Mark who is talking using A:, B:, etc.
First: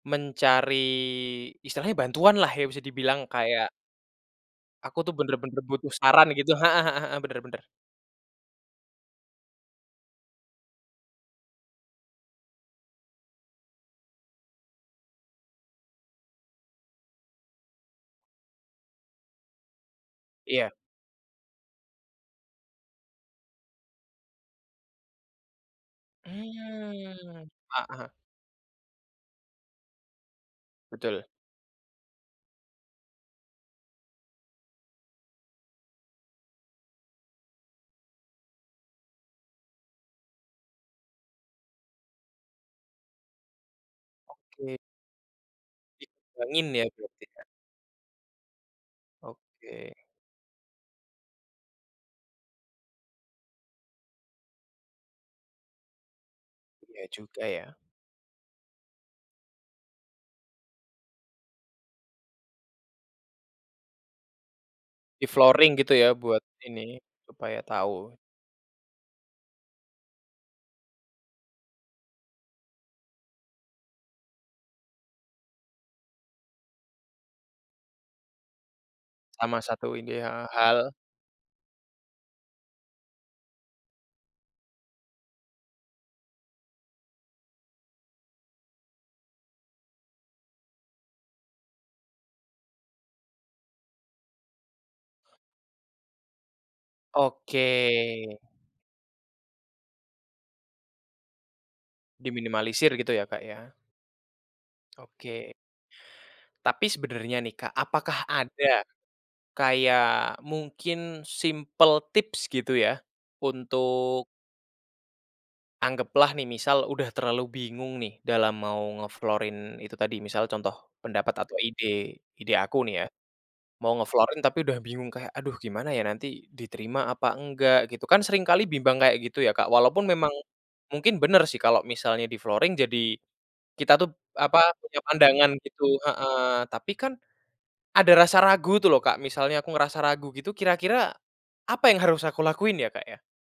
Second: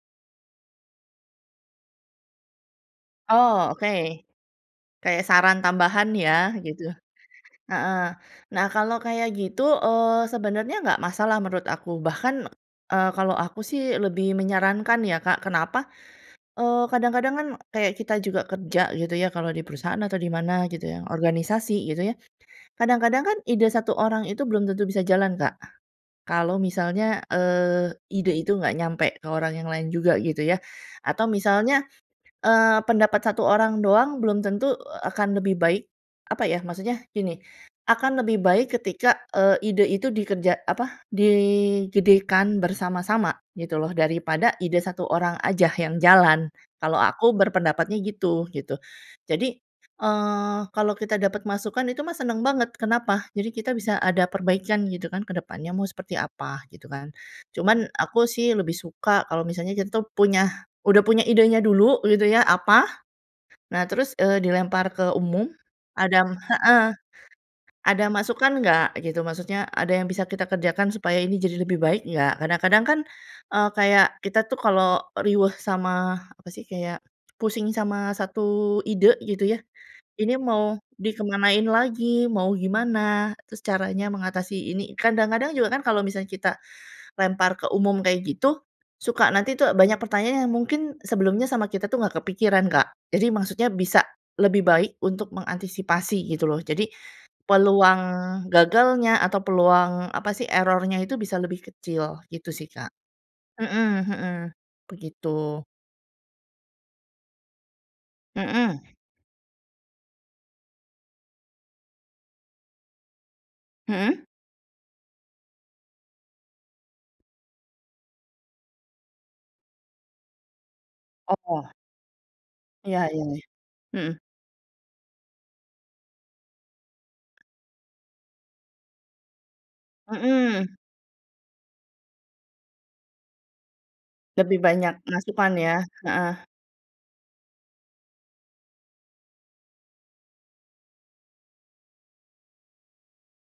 A: Mencari, istilahnya bantuanlah ya bisa dibilang kayak
B: Oh, oke.
A: Aku tuh
B: Kayak saran
A: benar-benar butuh
B: tambahan
A: saran gitu.
B: ya,
A: Heeh
B: gitu.
A: heeh heeh, benar benar.
B: Heeh. Nah kalau kayak gitu, eee, sebenarnya nggak masalah, menurut aku. Bahkan, eee, kalau aku sih, lebih menyarankan ya Kak, kenapa, eee, kadang-kadang kan, kayak kita juga kerja, gitu ya, kalau di perusahaan atau di mana,
A: Iya.
B: gitu ya, organisasi gitu ya, kadang-kadang kan, ide satu orang itu belum tentu bisa jalan Kak. Kalau misalnya,
A: Mmm,
B: eee,
A: heeh.
B: ide itu nggak nyampe, ke orang yang lain juga, gitu ya,
A: Betul.
B: atau misalnya, eee, pendapat satu orang doang, belum tentu akan lebih baik, apa ya, maksudnya gini, akan lebih baik ketika, eee, ide itu dikerja apa, digedekan bersama-sama, gitu loh, daripada
A: Oke.
B: ide satu orang aja yang jalan.
A: Dituangin ya
B: Kalau
A: berarti
B: aku
A: ya?
B: berpendapatnya gitu, gitu. Jadi,
A: Oke.
B: eee, kalau kita dapat masukan, itu mah seneng banget, kenapa, jadi kita bisa ada perbaikan, gitu kan, ke depannya mau seperti apa, gitu
A: Iya
B: kan.
A: juga ya.
B: Cuman, aku sih lebih suka kalau misalnya kita tuh, punya udah punya idenya dulu, gitu ya, apa, nah terus, eee, dilempar ke umum.
A: Di-flooring gitu ya?
B: Ada
A: Buat
B: heeh,
A: ini, supaya
B: "Ada
A: tahu.
B: masukan nggak?" gitu. Maksudnya ada yang bisa kita kerjakan, supaya ini jadi lebih baik nggak, kadang-kadang kan, eee, kayak, kita tuh kalau riweuh sama, apa sih, kayak, pusing sama satu ide, gitu
A: Sama
B: ya,
A: satu ide.
B: ini
A: Heeh
B: mau
A: hal
B: dikemanain lagi, mau gimana, terus caranya mengatasi ini. Kadang-kadang juga kan kalau misalnya kita, lempar ke umum kayak gitu, suka nanti tuh banyak pertanyaan yang mungkin, sebelumnya sama kita tuh nggak kepikiran Kak. Jadi maksudnya, bisa lebih baik untuk mengantisipasi, gitu loh. Jadi,
A: Oke.
B: peluang gagalnya atau peluang, apa sih, error-nya itu bisa lebih kecil, gitu sih Kak.
A: Diminimalisir gitu ya Kak ya?
B: Heeh heeh.
A: Oke.
B: Begitu.
A: Tapi sebenarnya nih Kak, apakah
B: Heeh.
A: ada, kayak mungkin simpel tips gitu ya?
B: Heeh?
A: Untuk Anggaplah nih misal udah terlalu bingung nih, dalam mau nge-flooring itu tadi. Misalnya contoh pendapat, atau
B: Oh.
A: ide ide aku nih
B: Iya
A: ya,
B: iya.
A: mau
B: Heeh.
A: nge-flooring, tapi udah bingung kayak, aduh gimana ya, nanti diterima apa enggak, gitu. Kan seringkali bimbang kayak gitu ya Kak, walaupun memang,
B: Heeh.
A: mungkin benar sih, kalau misalnya di-flooring jadi, kita tuh,
B: Lebih
A: apa,
B: banyak
A: punya pandangan
B: masukan ya,
A: gitu.
B: heeh.
A: Heeh. Tapi kan, ada rasa ragu tuh loh Kak, misalnya aku ngerasa ragu gitu, kira-kira apa yang harus aku lakuin ya Kak ya?